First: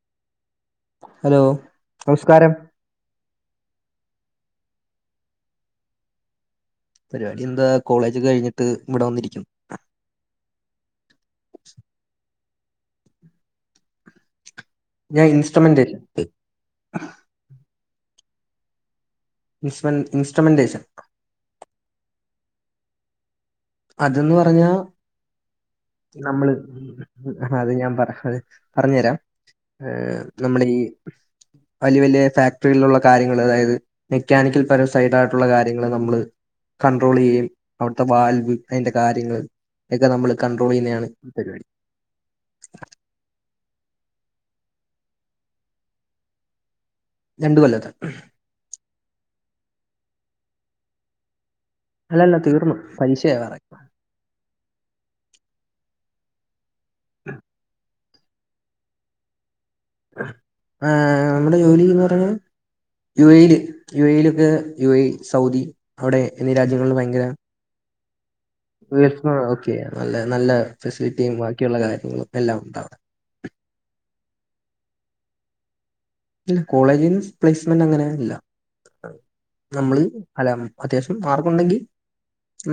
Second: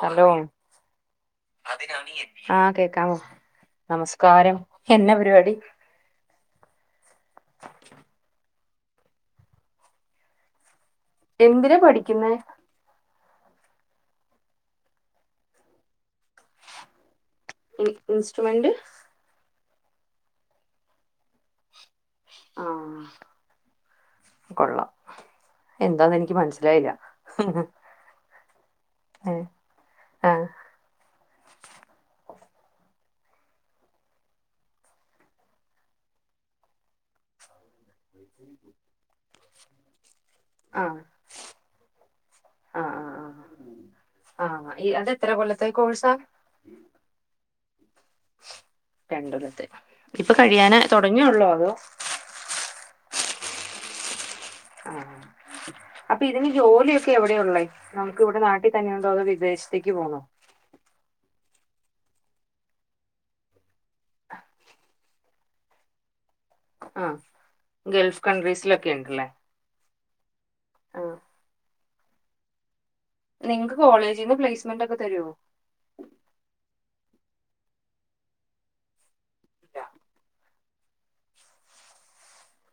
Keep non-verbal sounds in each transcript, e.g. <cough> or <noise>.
Hello hello നമസ്കാരം ആഹ് കേക്കാവോ നമസ്കാരം എന്നാ പരിപാടി പരിപാടി എന്താ കോളേജ് കഴിഞ്ഞിട്ട് ഇവിടെ വന്നിരിക്കും എന്തിന പഠിക്കുന്നെ ഞാൻ ഇൻസ്ട്രുമെന്റ് ഇ ഇൻസ്ട്രൂമെന്റ് ഇ ഇൻസ്ട്രുമെന്റേഷൻ ആഹ് അതന്ന് പറഞ്ഞാ എന്താന്ന് എനിക്ക് മനസ്സിലായില്ല ആ അത് ഞാൻ പറ അത് പറഞ്ഞു തരാം ആ ഏ ആ നമ്മളീ വലിയ വലിയ ഫാക്ടറികളിലുള്ള കാര്യങ്ങള് അതായത് മെക്കാനിക്കൽ പരം സൈഡ് ആയിട്ടുള്ള കാര്യങ്ങളൾ നമ്മള് കൺണ്ട്രോൾ ചെയ്യയും അവിടുത്തെ വാൽവ് അതിന്റെ കാര്യങ്ങൾ ഒക്കെ നമ്മൾ കൺട്രോൾ ചെയ്യുന്നതാണ് പരിപാടി ആഹ് ആഹ് ആഹ് ആഹ് അതെത്ര കൊല്ലത്ത കോഴ്സാ രണ്ടു കൊല്ലത്ത രണ്ടരത്തെ ഇപ്പൊ കഴിയാന തുടങ്ങിയള്ളോ അതോ അല്ലല്ല തീർന്നു പരീക്ഷ ആകാറായി ആഹ് അപ്പൊ ഇതിന് ജോലിയൊക്കെ എവിടെയള്ളേ നമുക്ക് ഇവിടെ നാട്ടിൽ തന്നെയുണ്ടോ അതോ വിദേശ- ത്തേക്ക് പോണോ ഏ നമ്മുടെ ജോലിന്ന് പറഞ്ഞൽ യു എയില് യു എയിലൊക്കെ യു എ സൗദി അവിടെ എന്നീ രാജ്യങ്ങളിൽ ആ ഭയങ്കര- ഗൾഫ് കണ്ടട്രീസ് യു സ്‌ ഓക്കെ നല്ല നല്ല ആ ഫെസിലിറ്റിയും ബാക്കിയുള്ള കാര്യങ്ങളും എല്ലാം ഉണ്ട് അവിടെ നിങ്ങക്ക് കോളേജീന്ന് പ്ലേസ്മെന്റ് ഒക്കെ തരുമോ ഇല്ല കോളേജിന്ന് പ്ലേസ്മെന്റ് അങ്ങനെ ഇല്ല ഇല്ല നമ്മള് - അത്യാവശ്യം മാർക്ക് ഉണ്ടെങ്കിൽ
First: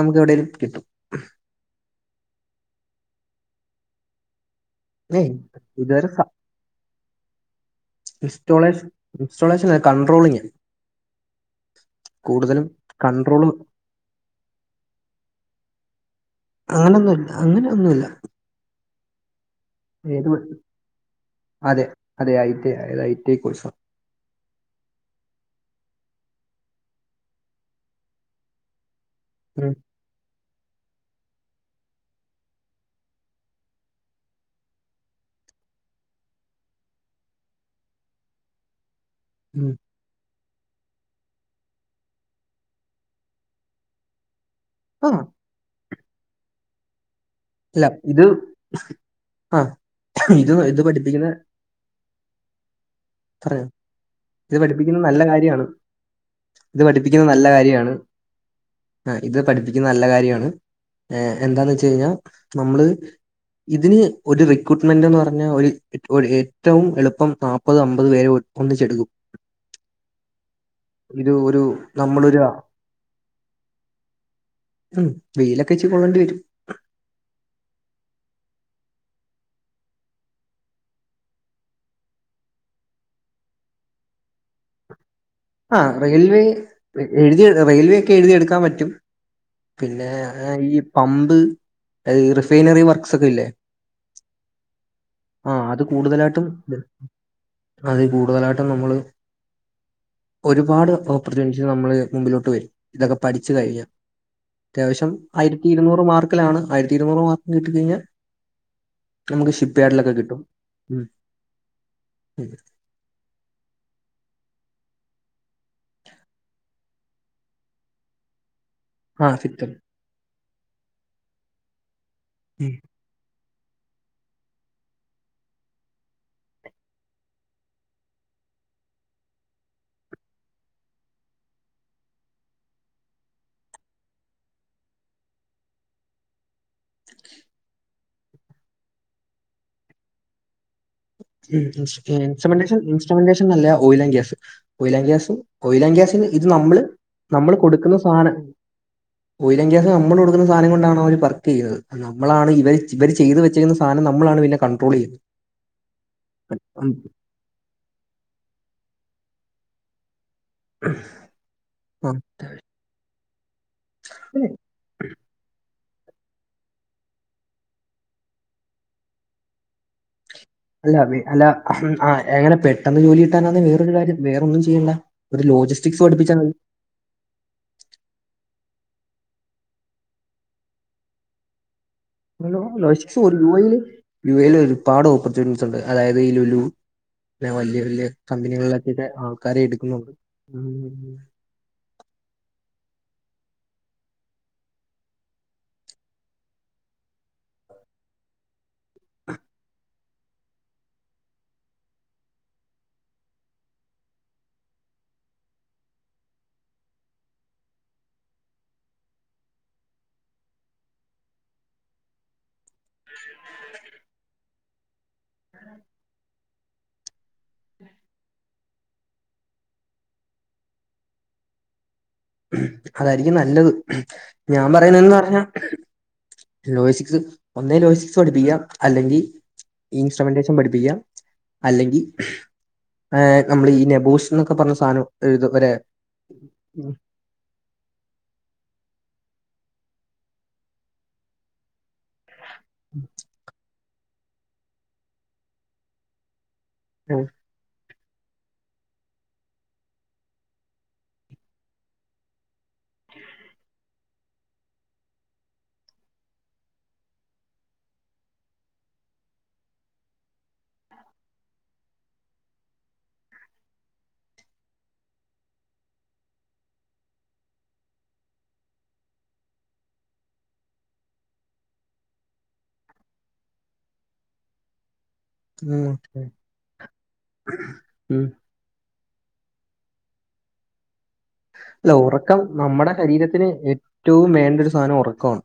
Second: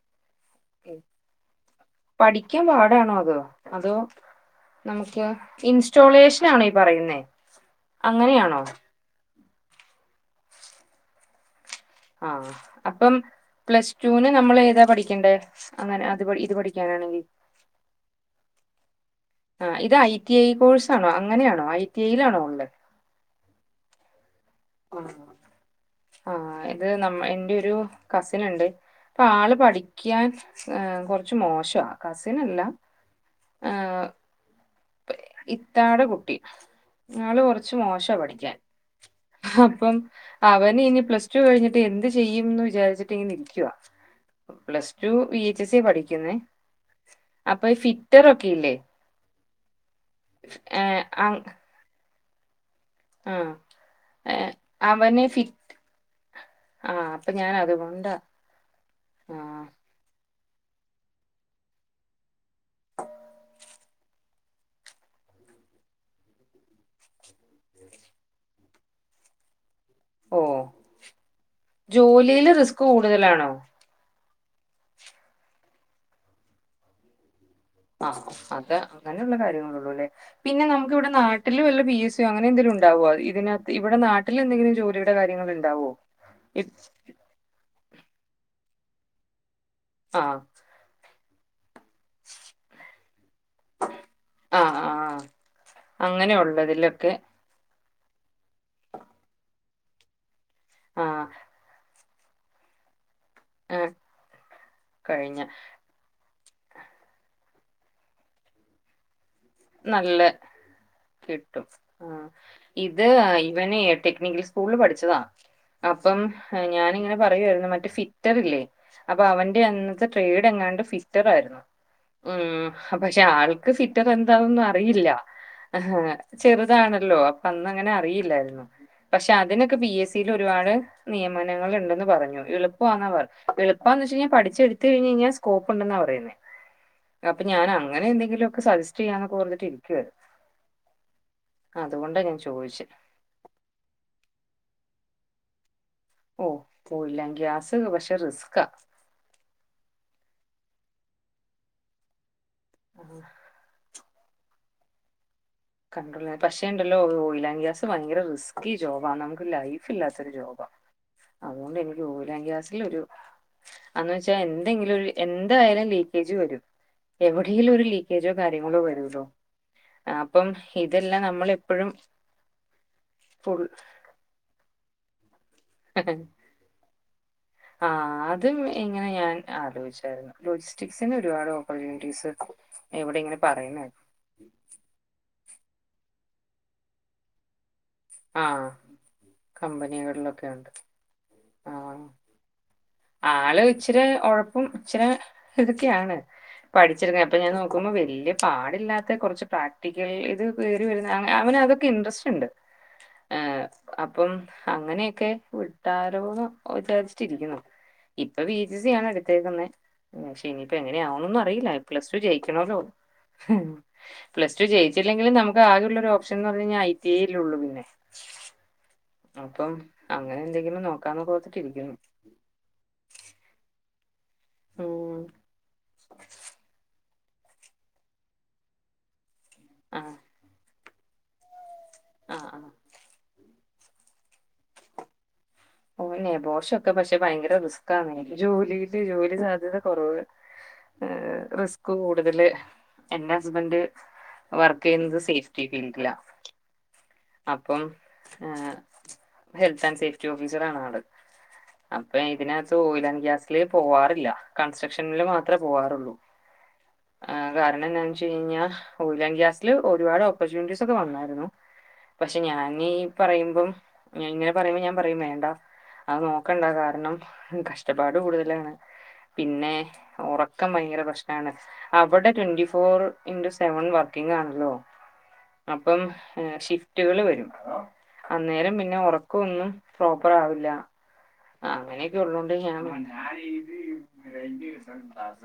നമുക്ക് എവിടെങ്കിലും കിട്ടും പഠിക്കാൻ പാടാണോ അത് അതോ നമുക്ക് ഏയ് ഇതുവരെ ഇൻസ്റ്റോളേഷൻ ആണോ ഈ പറയുന്നേ അങ്ങനെയാണോ ഇൻസ്റ്റോളേഷൻ ഇൻസ്റ്റോളേഷൻ കണ്ടട്രോളിങാ ആ അപ്പം കൺട്രോള് പ്ലസ്ടുവിന് നമ്മൾ ഏതാ പഠിക്കണ്ടേ അങ്ങനെ അത് ഇത് പഠിക്ക ഒന്നുല്ല അങ്ങനെയൊന്നുല്ല ആഹ് ഇത് ഐ ഏത് ടി പഠി ഐ കോഴ്സ് ആണോ അങ്ങനെയാണോ ഐ അതെ ടി അതെ ഐയിലാണോ ഉള്ളേ ഐറ്റിഐ ഐറ്റിഐ കോഴ്സ് ആ ആ ഇത് നമ്മ എന്റെ ഒരു കസിൻ ഉണ്ട് അപ്പ ആള് ഉം പഠിക്കാൻ കുറച്ച് മോശ കസിനല്ല ആഹ് ഇത്താടെ കുട്ടി ആള് കൊറച്ച് മോശ പഠിക്കാൻ ഉം അപ്പം അവന് ഇനി പ്ലസ് ടു കഴിഞ്ഞിട്ട് എന്ത് ചെയ്യുംന്ന് വിചാരിച്ചിട്ട് ഇങ്ങ് നിൽക്കവാ ആ പ്ലസ്ടു വി എച്ച് എസിയാ പഠിക്കുന്നേ അപ്പൊ ഈ അല്ല ഫിറ്റർ ഇത് ഒക്കെ ഇല്ലേ? ആ ഇത് ഇത് ഏഹ് പഠിപ്പിക്കുന്ന അങ് ആഹ് പറയാ ഏഹ് ഇത് പഠിപ്പിക്കുന്നത് നല്ല അവന് ഫി കാര്യാണ് ഇത് ആഹ് പഠിപ്പിക്കുന്നത് അപ്പൊ നല്ല ഞാൻ കാര്യാണ്. അതുകൊണ്ടാ ആ ഇത് ആഹ് പഠിപ്പിക്കുന്ന നല്ല കാര്യമാണ് എന്താന്ന് വെച്ച് കഴിഞ്ഞാൽ നമ്മള് ഇതിന് ഒരു റിക്രൂട്ട്മെന്റ് എന്ന് പറഞ്ഞാൽ ഒരു ഏറ്റവും എളുപ്പം നാപ്പത് അബ- അത് വേരെ ഒ ഒന്നിച്ചെടുക്കും ഓഹ് ഇത് ഒരു നമ്മളൊരാ ജോലിയില് റിസ്ക് കൂടുതലാണോ? ഉം വെയിലൊക്കെച്ച്രി കൊള്ളേണ്ടി വരും ആഹ് അത് അങ്ങനെയുള്ള കാര്യങ്ങളള്ളൂ അല്ലേ പിന്നെ നമുക്ക് ഇവിടെ നാട്ടിൽ വല്ല പി എസ് സി ഓ അങ്ങനെ എങ്കിലും ഉണ്ടാവോ അതിനകത്ത് ഇവിടെ നാട്ടിൽ എന്തെങ്കിലും ജോലിയുടെ കാര്യങ്ങള ആഹ് റെയിൽവേ എഴുതി റെയിൽവേ ഒക്കെ എഴുതിയെടുക്കാൻ പറ്റും പിന്നെ ആഹ് ഈ പമ്പ് അത് റിഫൈനറി വർക്ക്സ് ഒക്കെ ഇല്ലേ ആഹ് ആഹ് ആഹ് അത് അങ്ങനെ കൂടുതലായിട്ടും ഉള്ളതിലൊക്കെ അത് കൂടുതലായിട്ടും നമ്മള് ഒരുപാട് ആഹ് ഓപ്പർച്യൂണിറ്റിസ് നമ്മള് മുമ്പിലോട്ട് വരും ഇതൊക്കെ പഠിച്ചു ഏ കഴിഞ്ഞു അത്യാവശ്യം കഴിഞ്ഞ ആയിരത്തി ഇരുന്നൂറ് മാർക്ക് ക്കലാണ് ആയിരത്തി ഇരുന്നൂറ് മാർക്ക് കിട്ടി കഴിഞ്ഞാൽ നമു നല്ല കിട്ടും ആഹ് ഉം ഇത് ഇവൻ എഹ് ടെക്നിക്കൽ സ്കൂളിൽ പഠിച്ചതാ അപ്പം ഞാനിങ്ങനെ പറയുമായിരുന്നു മറ്റ ഫി റ്ററില്ലേ അപ്പൊ ആ അവന്റെ ഫിത്തൽ അന്നത്തെ ട്രേഡ് എങ്ങാണ്ട് ഫിറ്റർ ആയിരുന്നു ഉം ത്തിക് പക്ഷെ ആൾക്ക് ഫിറ്റർ ത അതൊന്നും അറിയില്ല ചെറുതാണല്ലോ അപ്പൊ അന്ന് അങ്ങനെ അറിയില്ലായിരുന്നു പക്ഷെ അതിനൊക്കെ പി എസ് സിൽ ഒരുപാട് നിയമനങ്ങൾണ്ടന്ന് പറഞ്ഞു എളുപ്പവാൻ എളുപ്പമന്ന് വെച്ച് കഴിഞ്ഞാ പഠിച്ചെടുത്തു കഴിഞ് കഴിഞ്ഞാൽ സ്കോപ്പ് ഉണ്ടെന്നാ പറയ അപ്പൊ ഞാൻ അങ്ങനെ എന്തെങ്കിലും ഒക്കെ സജ ചെയ്യാന്നോകെ പർഞ്ഞിട്ടിരിക്കുവാരുന്നു ഉം ഇൻസ്ട്രമെൻ്റെശൻ ചോദിച്ചേ ഇൻസ്ട്രമെൻ്റെ ശേനിലും നല്ല oil and gas oil and gas ഇത് ഓ നമ്മള് ഓയിലാൻ നമ്മള് ഗ്യാസ് കൊടുക്കുന്ന പക്ഷെ സാധനം റിസ്ക്കാ ഓയിലം ഗ്യാസ് നമ്മൾ കൊടുക്കുന്ന സാധനം കൊണ്ടാണ് അവർ വർക്ക് ചെയ്യുന്നത് നമ്മളാണ് ഇവര് ഇവര് ചെയ്ത് വെ യുന്ന സാധനം നമ്മളാണ് പിന്നെ കൺട്രോൾ ചെയ്യുന്നത് കണ്ടോള്ളാൻ പക്ഷേ ഉം, ഉണ്ടല്ലോ ഓയിലാൻ ഗ്യാസ് ഭയങ്കര റിസ്കി ജോബാണ് നമുക്ക് ലൈഫ് ഇല്ലാത്ത ഒരു ജോബാണ് അതുകൊണ്ട് എനിക്ക് ആ ഓയിലാം ഗ്യാസിൽ ഒരു അന്ന് വെച്ചാ എന്തെങ്കിലും ഒരു എന്തായാലും ലീക്കേജ് വരും എവിടെേങ്കിലും ഒരു ലീക്കേജോ കാര്യങ്ങളോ വരുലോ ആ അപ്പം അല്ല അ അല്ല നമ്മളെപ്പോഴും ആഹ് എങ്ങനെ പെട്ടെന്ന് ജോലി കിട്ടാനാണ് ഫുൾ വേറൊരു കാര്യം വേറൊ ഒന്നും ചെയ്യണില്ല ഒരു ലോജിസ് <unintelligible> ആ അതും ഇങ്ങനെ ഞാൻ ആലോചിച്ചായിരുന്നു ലോജിസ്റ്റിക്സിന് ഒരുപാട് ഓപ്പർച്യൂണിറ്റീസ് ലോ- ലോജിസ്റ്റിക്സ് എവിടെ ഒരു ഇങ്ങനെ യു ഐയില് പറയുന്ന കേ യു എയിൽ ഒരുപാട് ഓപ്പർച്യൂണിറ്റിസ് ഉണ്ട് അതായത് ലുലു വലിയ വലിയ ആ കമ്പനികളിലൊക്ക്കെ ആൾക്കാരെ എടുക്കുന്നുണ്ട് കമ്പനികളിലൊക്കെ ഉണ്ട് ആ ആള് ഇച്ചിരി ഒഴപ്പും ഇച്ചിരി ഇതൊക്കെയാണ് പഠിച്ചെടുക്കാൻ അപ്പൊ ഞാൻ നോക്കുമ്പോ വല്യ പാടില്ലാത്ത കുറച്ച് പ്രാക്ടിക്കൽ ഇത് വരുന്ന അങ്ങനെ അവന് അതൊക്കെ ഇൻട്രസ്റ്റ് ഉണ്ട് ഏ അപ്പം അങ്ങനെയൊക്കെ വിട്ടാരോന്ന് വിചാരിച്ചിട്ടിരിക്കുന്നു. ഇപ്പൊ ബി എച്ച് സി ആണ് എടുത്തേക്കുന്നത് പക്ഷെ ഇനിയിപ്പോ എങ്ങനെയാവണന്നും അറിയില്ല പ്ലസ് ടു ജയിക്കണല്ലോ. പ്ലസ് ടു ചെയയിച്ചില്ലെങ്കിലിൽ നമുക്ക് ആകെയുള്ള ഓപ്ഷ- ന്ന് പറിഞ്ഞു കഴിന്ന ഐ ടി ഉള്ളു പിന്നെ അപ്പം അങ്ങനെ എന്തെങ്കിലും നോക്കാന്ന് ഓർത്തിട്ടിരിക്കുന്നു അതായിരിക്കും നല്ലത് ഞാൻ പറയുന്നന്ന് ഉം. പറഞ്ഞ ലോജിസിക്സ് ഒന്നേ ലോജിസ്റ്റിക്സ് പഠിപ്പിക്കാം അല്ലെങ്കിൽ ആഹ്. ഇൻസ്ട്രുമെന്റേഷൻ പഠിപ്പിക്കാം അല്ലെങ്കിൽ ആഹ്, ആഹ്. നമ്മൾ ഈ നെബൂസ് എന്നൊക്കെ പറഞ്ഞ സാധനം ഒര്ത് ഏഹ് ഓൻ നെബോഷൻ പക്ഷെ ത് ഭയങ്കര റിസ്ക് ആണേ ജോലിടെ ജോലി സാധ്യത കുറവ് ആ റിസ് കൂടുതല് എന്റെ ഹസ്ബന്ഡ് വർക്ക് ചെയ്യുന്നത് സേഫ്റ്റി ഫീൽഡിലാ. ഉം അപ്പം ഹെൽത്ത് ആൻഡ് സേഫ്റ്റി ഓഫീസറാണ് ആള് അപ്പൊ ഇതിനകത്ത് ഓയിൽ ആൻഡറ് ഗ്യാസില് പോവാറില്ല കൺസ്ട്രക്ഷനിൽ മാത്രമേ പോവാറുള്ളൂ. ആ കാരണം എന്താന്ന് വെച്ച് കഴിഞ്ഞ <unintelligible> ഗ്യാസില് ഒരുപാട് ഓപ്പർച്യൂണിറ്റീസ് ഒക്കെ വന്നായിരുന്നു. പക്ഷെ ഞാനീ പറയുമ്പം ഇങ്ങനെ പറയുമ്പോ ഞാൻ പറയും വേണ്ട അത് നോക്കണ്ട കാരണം കഷ്ടപ്പാട് കൂടുതലാണ്. പിന്നെ ഉറക്കം ഭയങ്കര പ്രശ്നാണ്. അവിടെ twenty four into seven working ആണല്ലോ. അപ്പം ഉം. ഷിഫ്റ്റുകള് വരും ഉം. അന്നേരം പിന്നെ ഒർ ക്കൊന്നും പ്രോപ്പർ ആവില്ല. അല്ല അങ്ങനെയൊക്കെ ഉറക്കം ഉള്ളോണ്ട് ഞാൻ നമ്മുടെ ശരീരത്തിന് ഏറ്റവും വേണ്ട ഒരു സാധനം ഉറക്കമാണ്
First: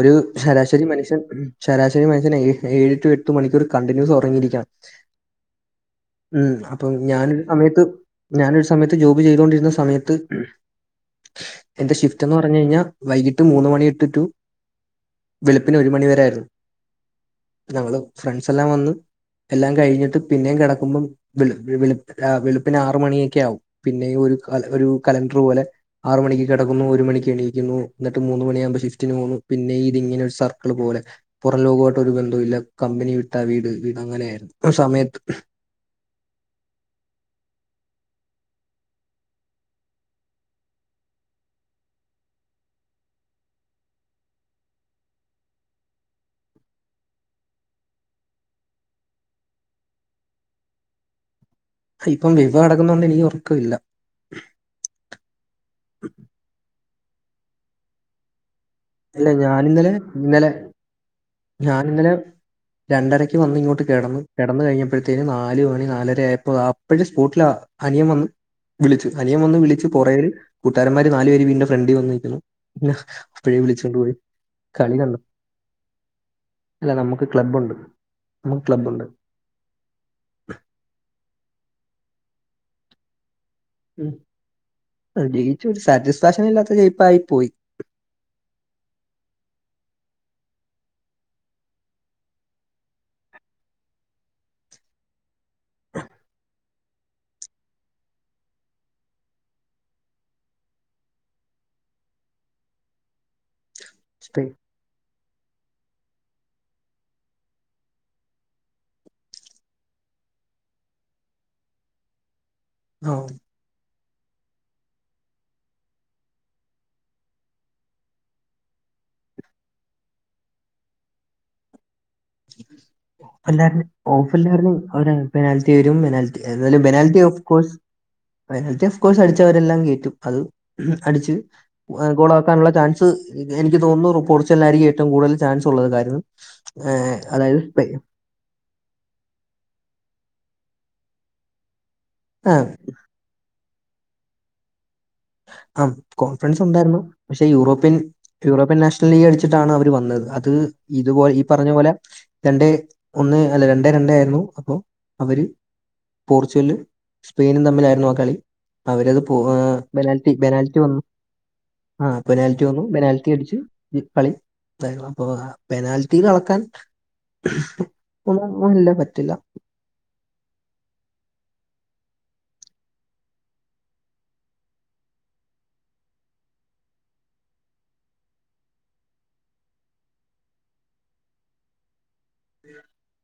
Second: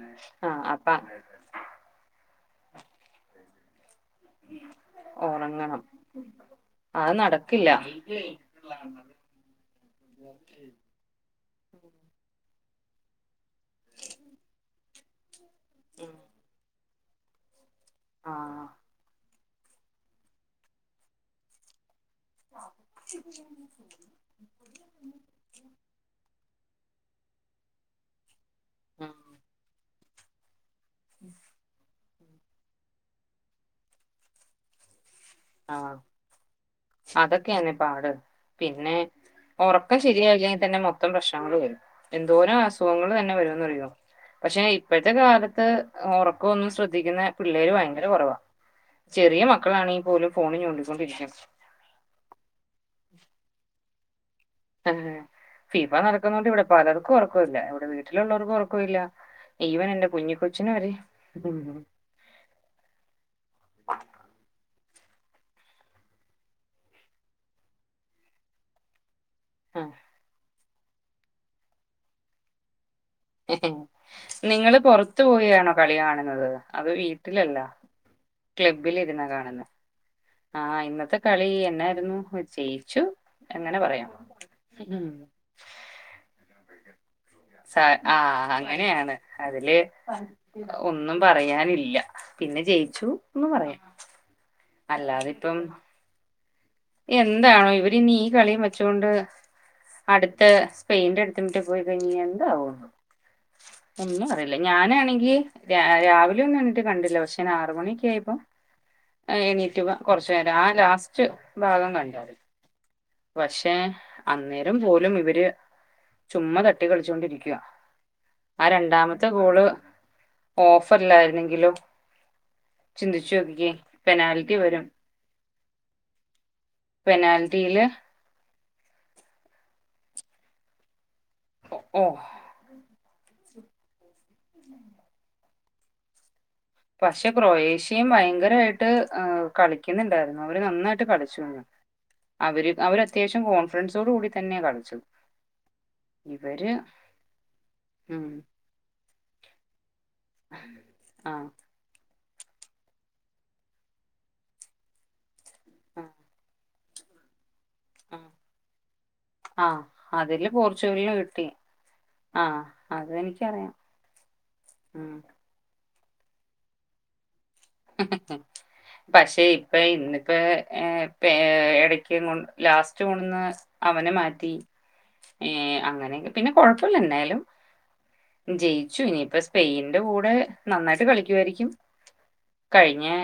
ഒരു ആഹ് ശരാശരി അപ്പ മനുഷ്യൻ ശരാശരി മനുഷ്യൻഏ ഏഴു ടു എട്ടു മണിക്കൂർ കണ്ടിന്യൂസ് ഒർ - പരിഹരിക്കാം. ഒറങ്ങണം ഉം അപ്പൊ അത് ഞാന് നടക്കില്ല അമയത് ഞാന് സമത്ത് ജോബ് ചെയ്തു കൊണ്ടിരുന്ന സമയ ഓക്കെ എന്റെ ഷിഫ്റ്റ്ന്ന് പറഞ് കഴിഞ്ഞാൽ വൈകീട്ട് മൂന്ന് മണി ഇട്ടിട്ടു വെളുപ്പിന് ഒരു മണിവരെയായിരുന്നു. ഞങ്ങള് ഫ്രണ്ട്സ് ആഹ് എല്ലാം വന്ന് എല്ലാം കഴിഞ്ഞിട്ട് പിന്നെയും കിടക്കുമ്പം വെളു - വെളുപ്പിന് ആറ് മണിയൊക്കെ ആകും പിന്നെ ഒരു കാലത്ത് ഒരു കലണ്ടർ പോലെ ആറ് മണിക്ക് കിടക്കുന്നു ഒരു മണിക്ക് എണീക്കുന്നു എന്നിട്ട് മൂന്ന് മണിയാവുമ്പോൾ ഉം ഷഫ്റ്റിന് പോന്നുന്നു പിന്നെ ഇങ്ങനെ ഒരു സർക്കിൾ പോലെ പുറ ലോകോ ഒരു ബന്ധവുമില്ല ഇല്ല കമ്പനി വിട്ട വീട് വീട് അങ്ങനെ ആയിരുന്നു സമയത്ത്. ആഹ് അതൊക്കെണ് പാട് പിന്നെ ഒറക്കം ശരിയായില്ലെങ്കിൽ തന്നെ മൊത്തം പ്രശ്നങ്ങൾ വരും, എന്തോരം അസുഖങ്ങൾ തന്നെ വരുമെന്നറിയോ? പക്ഷെ ഇപ്പോഴത്തെ കാലത്ത് ഉറക്കമൊന്നും ശ്രദ്ധിക്കുന്ന പിള്ളേര് ഭയങ്കര കുറവാാണ്. ചെറിയ മക്കളാണങ്കിൽ പോലും ഫോണിൽ ചൂണ്ടിക്കൊണ്ടിരിക്കുന്നത് ഇപ്പം ഫിഫ നടക്കുന്നോണ്ട് എനിക്ക് ഉറക്കം ഇല്ല ആഹ് ഫിഫ നടക്കുന്ന കൊണ്ട് ഇവിടെ പലർക്കും ഉറക്കം ഇല്ല ഇവിടെ വീട്ടിലുള്ളവർക്കും ഉറക്ക- യില്ല അല്ല ഈവൻ ഞാനിന്നലെ എന്റെ കുഞ്ഞ് ഇന്നലെ കൊച്ചന് വരെ- ഞാനിന്നലെ രണ്ടരയ്ക്ക് വന്ന് ഇങ്ങോട്ട് കിടന്ന് കിടന്ന കഴിഞ്ഞപ്പോഴത്തേന്നു നാല് മണി നാലരയായപ്പോ അപ്പോഴും സ്പോട്ടിലാ- അനിയം വന്നു വിളിച്ചു അനിയം വന്ന് വിളിച്ച് ആഹ് കുറേര് കൂട്ടുകാരന്മാര് നാലു പേര് വീടിന്റെ ഫ്രണ്ടിൽ വന്നിരിക്കുന്നു പിന്നെ- അപ്പഴേ വിളിച്ചോണ്ട് പോയി നിങ്ങള് കളി കണ്ടു പുറത്തു പോയിയാണോ കളി കാണുന്നത് അത് അല്ല നമുക്ക് വീട്ടിലല്ല ക്ലബ്ബുണ്ട് നമുക്ക് ക്ലബ്ബിൽ ക്ലബ്ബുണ്ട് ഇരുന്നാ കാണുന്നു ആഹ് ഇന്നത്തെ കളി എന്നായിരുന്നു ജെയിച്ചു. ഉം ഒരു സാറ്റിസ്ഫാക്ഷൻ ഇല്ലാത്ത ജയിപ്പ് ആയി പോയി സ ആഹ് അങ്ങനെയാണ് അതില് ഒന്നും പറയാനില്ല പിന്നെ ജയിച്ചു ന്നും പറയാൻ അല്ലാതിപ്പം എന്താണോ ഇവരിനീ കളീം വെച്ചോണ്ട് അടുത്ത സ്പെയിന്റെ അടുത്തോ മറ്റോ പോയിക്കഴിഞ്ഞാ എന്തോ ആവോ എന്തോ ഒന്നും അറയില്ല ഞാനാണെങ്കി രാവിലെ ഒന്നും വണിട്ട് കണ്ടില്ല പക്ഷെ ഞാൻ ആറുമണിയൊക്കെ ആയപ്പം എണീറ്റ് കുറച്ചു നേരം ആ ലാസ്റ്റ് ഭാഗം കണ്ടും <inaudible> പക്ഷെ അന്നേരം പോലും ഇവര് ചുമ്മാ തട്ടി കളിച്ചുകൊണ്ടിരിക്ക. ആ രണ്ടാമത്തെ ഗോള് ഓഫർല്ലായിരുന്നെങ്കിലും <unintelligible> ഓഫ് ഓഫ് പെനാൽറ്റി വരും ലേ പെനാൽറ്റി വരും ഏതായാലും പെനാൽറ്റി ഓഫ്‌കോഴ്സ് പെനാൽറ്റിയില് പെനാൽറ്റി ഒഫ് കോഴ്സ് അടിച്ചവരെല്ലാം കേറ്റും അത് അടിച്ച് ഓ ഗോളാ ഉള്ള ചാൻസ് എനിക്ക് തോന്നുന്നു പോർച്ച് ഗല്ലായിരിക്കും ഏറ്റവും കൂടുതൽ ചാൻസ് ഉള്ളത്. കാര്യം ഏ ക്രൊയേഷ്യേം ഭയങ്കരായിട്ട് കളിക്ക്ന്ന്ണ്ടായിരുന്നു അവര് നന്നായിട്ട് കളിച്ചു ആ അവര് അവരത്യാശ്യം കോൺഫിഡൻസോടു കൂടി തന്ന്യാ കളിച്ചത് ആം ഇവര് കോൺഫിഡെൻസൊണ്ടായിര്ന്നു പക്ഷെ യൂറോപ്യൻ ഉം യൂറോപ്യൻ നാഷ് ലീഗ് കളിച്ചിട്ടാണ് അവര് വന്നത് അത് ഇതുപോൽ ആ ഈ പറഞ്ഞ പോലെ രണ്ടേ ഒന്ന് അല്ല രണ്ടേ രണ്ടേ ആയിര്ന്നു അപ്പോ അവര് ആ പോർച്ചുഗല്ല് സ്പെയിനും തമ്മിലാ നോ ആ കളി അവരത് പോ ആ ബെനാൽറ്റി അതില് ബെനാൽറ്റി വന്നു പോർച്ചുഗലിന് കിട്ടി ആഹ് ആ പെനാൽറ്റി വന്നു പെനാൽറ്റി അടിച്ച് അതെനിക്കറിയാം ഈ കളി ഉം <unintelligible> ആഹ് പെനാൽറ്റിയിലളക്കാൻ <unintelligible> പറ്റില്ലാ അപ്പേ ഇന്ന്പ്പേ ഏപ്പേ ഇടക്ക്ങ്ങൊട് ലാസ്റ്റ് കൊണ്ട്ന്ന് അവനെ മാറ്റി ഏഹ് അങ്ങനെ ക്കെ പിന്നെ കൊഴ്പ്പൂല്ല ന്നായാലും ജയിച്ചു ഇനിയിപ്പെ സ്പെയിൻന്റെ കൂടെ നന്നായിട്ട് കളിക്ക്യുവായിരിക്കും കഴിഞ്ഞെ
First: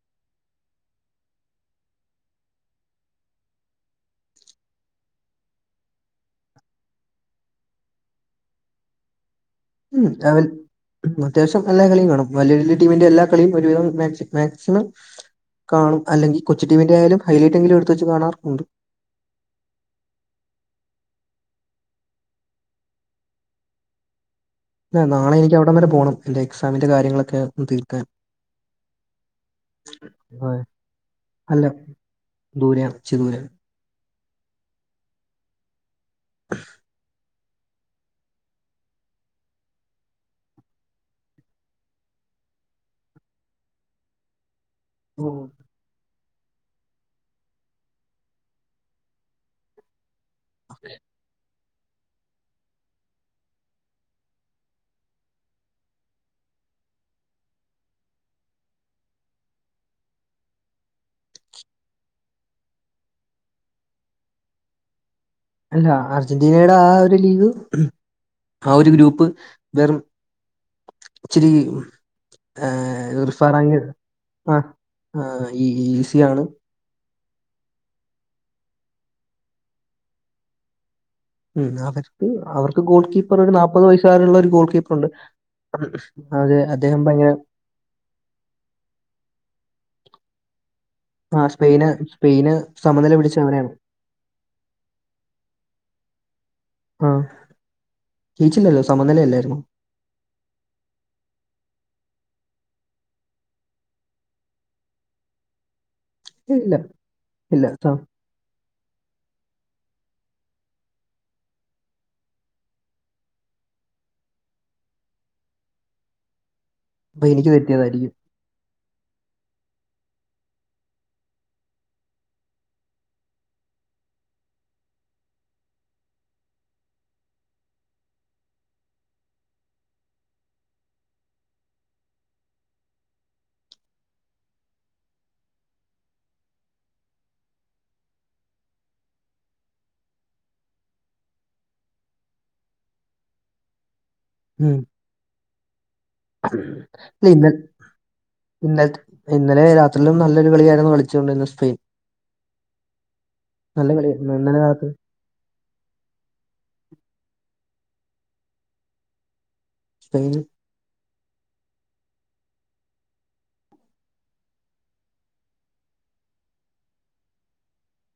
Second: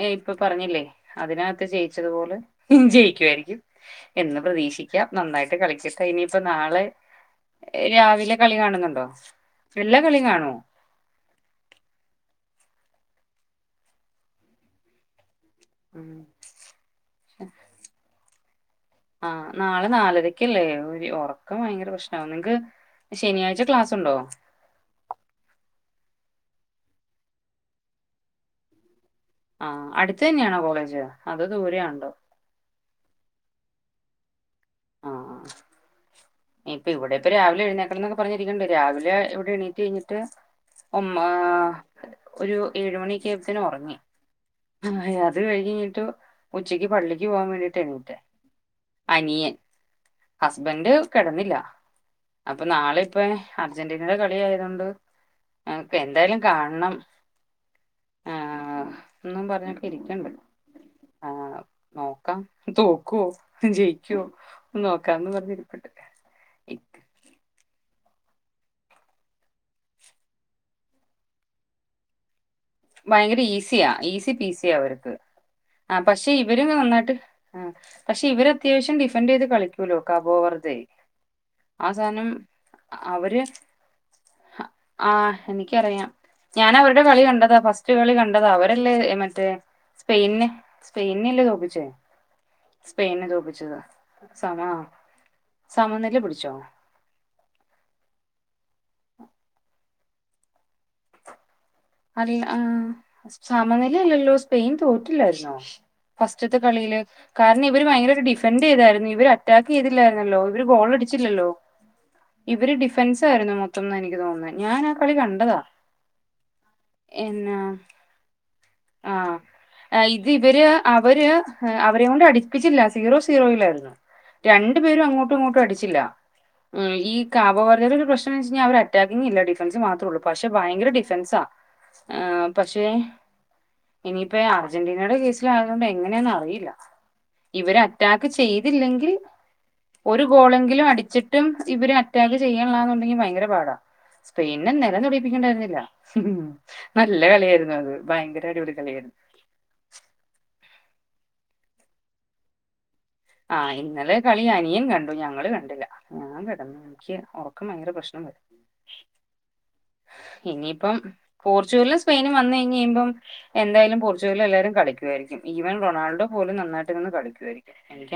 ഏ ഇപ്പൊ പറഞ്ഞില്ലേ അതിനകത്ത് ജയിച്ചതുപോലെ ജയിക്കുവായിരിക്കും എന്ന് പ്രതീക്ഷിക്കാം നന്നായിട്ട് കളിക്കട്ടെ ഇനിയിപ്പ നാളെ രാവിലെ കളി കാണ്ന്നുണ്ടോ ഉം രാവിൽ അത്യാവശ്യം എല്ലാ കളിയും കാണും വല്യെ വല്യെ ടീമിന്റെ എല്ലാ കളിയും ഒരുവിധം മാക്സി മാക്സിമം കാണും അല്ലെങ്കി കൊച്ചുടീവിന്റ്യായാലും ഹൈലൈറ്റെങ്കിലും എട്ത്ത് വച്ച് കാണാറ് ഉണ്ട് ആഹ് നാളെ നാലരക്കല്ലേ ഒരു ഒറക്കം ഭയങ്കര പ്രശ്നാവും നിങ്ങ്ക്ക് ശനിയാഴ്ച ക്ലാസുണ്ടോ നാളെ എനിക്ക് അവിടം വരെ പോണം എന്റെ എക്സാമിന്റെ കാര്യങ്ങളൊക്കെ ഒന്ന് തീർക്കാൻ ആഹ് അട്ത്ത് ആ, തന്നെയാണോ കോളേജ് അതോ ദൂരെയാണ്ടോ? ദൂരെയാ ഇച്ചി ദൂരാ ആഹ് ഇപ്പം ഇവിടെപ്പൊ രാവിലെ എഴ്ന്നേക്കണംന്നൊക്കെ പറഞ്ഞിരിക്ക്ണ്ട് രാവിലെ ഇവ്ടെ എണീറ്റ് കഴിഞ്ഞ്ട്ട് ഉമ്മാ ഒരു ഏഴ്മണ്യെക്ക്യെയപ്പത്ത്ന് ഒർങ്ങി ആഹ് ഓ, അത് കഴിഞ്ഞ്ഞിട്ട് ഉച്ചയ്ക്ക് പള്ളിക്ക് പോകാൻ വേണ്ടിട്ട എണീറ്റെ അനിയൻ ഹസ്ബൻഡ് കെടന്നില്ല അപ്പൊ നാളെയിപ്പെ അർജന്റീനേടെ കളിയായതോണ്ട്പ്പെന്തായാലും കാണണം ന്നും പറഞ്ഞൊക്കെയിരിക്കണ്ട് ആഹ് നോക്കാം തോക്കോ ജെയിക്കോ നോക്കാംന്നും പർഞ്ഞിര് അല്ലാ അർജെന്റീനേടെ ആഹ് ഒരു ലീഗ് ആ ഒര് ഗ്രൂപ്പ് വെറും ച്ചിരീ ഭയങ്കര ഈസിയാ ഈസി ആഹ് പീസിയാ അവര്ത് ആഹ് ഈ ആഹ് പക്ഷെ ഈസിയാണ്. ഇവര്ത് നന്നായ്ട്ട് ആഹ് പക്ഷെ ഇവരത്യാവശ്യം ഡിഫൻഡെയ്ത് കളിക്കൂലാേ കാബോ വർതെ ഉം ആ അവർക്ക് സാനം അവർക്ക് ഗോൾ കീപ്പർ അവര് ഒരു നാപ്പത് വയസ്സുകാരുള്ള ഒരു ഗോൾ കീപ്പറുണ്ട്. ആഹ് എനിക്കറിയാം അതെ അദ്ദേഹം ഞാനവര്ടെ കളി ഭയങ്കര കണ്ടതാ ഫസ്റ്റ് കളി കണ്ടതാ അവരല്ലേ മറ്റേ സ്പെയ്നെ സ്പെയിന്നെയല്ലേ ആഹ് സ്പെയിന് തോപ്പിച്ചേ സ്പെയിന് സമനില സ്പെയിന്നെ പിടിച്ച അവനാണ്. തോപ്പിച്ചത് സമ സമനില പിട്ച്ചോ ആഹ് ജയിച്ചില്ലല്ലോ സമനില അല്ലായിര്ന്നാേ അറിയ്ൽ ആഹ് സമനിലെല്ലല്ലോ സ്പെയിൻ തോറ്റില്ലായ്ര്ന്നോ ഫസ്റ്റ്ത്തെ ഇല്ല കളീല് ഇല്ല കാരണം ഇവര് സ- വയങ്കരൊരു ഡിഫ് ഫെന്റ് ചെയ്തായിര്ന്ന് ഇവര് അറ്റാക്ക് ചെയ്തില്ലായിര്ന്നല്ലോ ഇവര് ഗോളടിച്ചില്ലല്ലോ ഇവര് ഡിഫെൻസായിര്ന്നു മൊത്തംന്നാ എനിക്ക് തോന്ന്ന്നെ ഞാനാ കളി കണ്ടതാ അപ്പൊ എനിക്ക് എന്നാ തെറ്റിയതായിരിക്കും. ആഹ് ഇത് ഇവര് അവര് അവരേങ്കൊണ്ട് അടിപ്പിച്ചില്ല സീറോ സീറോയിലായ്ര്ന്ന് രണ്ടു പേരും അങ്ങോട്ടും ഇങ്ങോട്ടും അടിച്ചില്ലാ ഉം ഈ കാ ബോരെരൊരു പ്രശ്നോന്ന് വെച്ച് കയ്ഞ്ഞാ അവര് അറ്റാക്കിങ്ങ് ഇല്ല ഡിഫൻസ് മാത്രാെള്ളൂ പക്ഷെ ഭയങ്കര ഡിഫൻസാ ആ പക്ഷെ ഇനിയിപ്പ അർജന്റീനയ്ടെ കേസിലാ <unintelligible> എങ്ങനെയാന്ന് അറിയില്ലാ ഇവര് അറ്റാക്ക് ചെയ്തില്ലെങ്കിൽ ഒരു ഗോളെങ്കിലും അടിച്ചിട്ടും ഇവര് അറ്റാക്ക് ചെയ്യണില്ലാന്നുണ്ടെങ്കി ഭയങ്കര പാടാ സ്‌പെയിനിനെ ഉം നെലം തൊടീപ്പിക്ക്ണ്ടായിര്ന്നില്ലാ ഉം നല്ല ഇല്ല ഇന്ന കളിയായിര്ന്നു അത് ഭയങ്കര അടിപൊളി ഇന്നലത്തെ കളിയായിര് ഇന്നലെ രാത്രിയിലും നല്ലൊരു കളിയായിര്ന്നു കളിച്ചോണ്ടിരുന്നേ സ്പെയ്ൻ ആഹ് ഇന്നലെ കളിയായിരുന്നു കളി ഇന്നലെ അനിയൻ രാത്രി കൺ ഞങ്ങള് കണ്ടില്ലാ ഞാൻ കിടന്ന് എനിക്ക് ഒറക്കം ഭയങ്കര പ്രശ്നാണ് സ്പെയ്ന് ഇനിയിപ്പം പോർച്ച്ഗല്ലും സ്പെയിനും വന്നയ്ഞ്ഞയ്‌മ്പം എന്തായാലും പോർച്ചുഗല്ല് എല്ലാവരും കളിക്കുവായിരിക്കും ഈവൻ റൊണാൾഡോ പോലും നന്നായിട്ട്ര്ന്ന് കളിക്കുവായിരിക്കും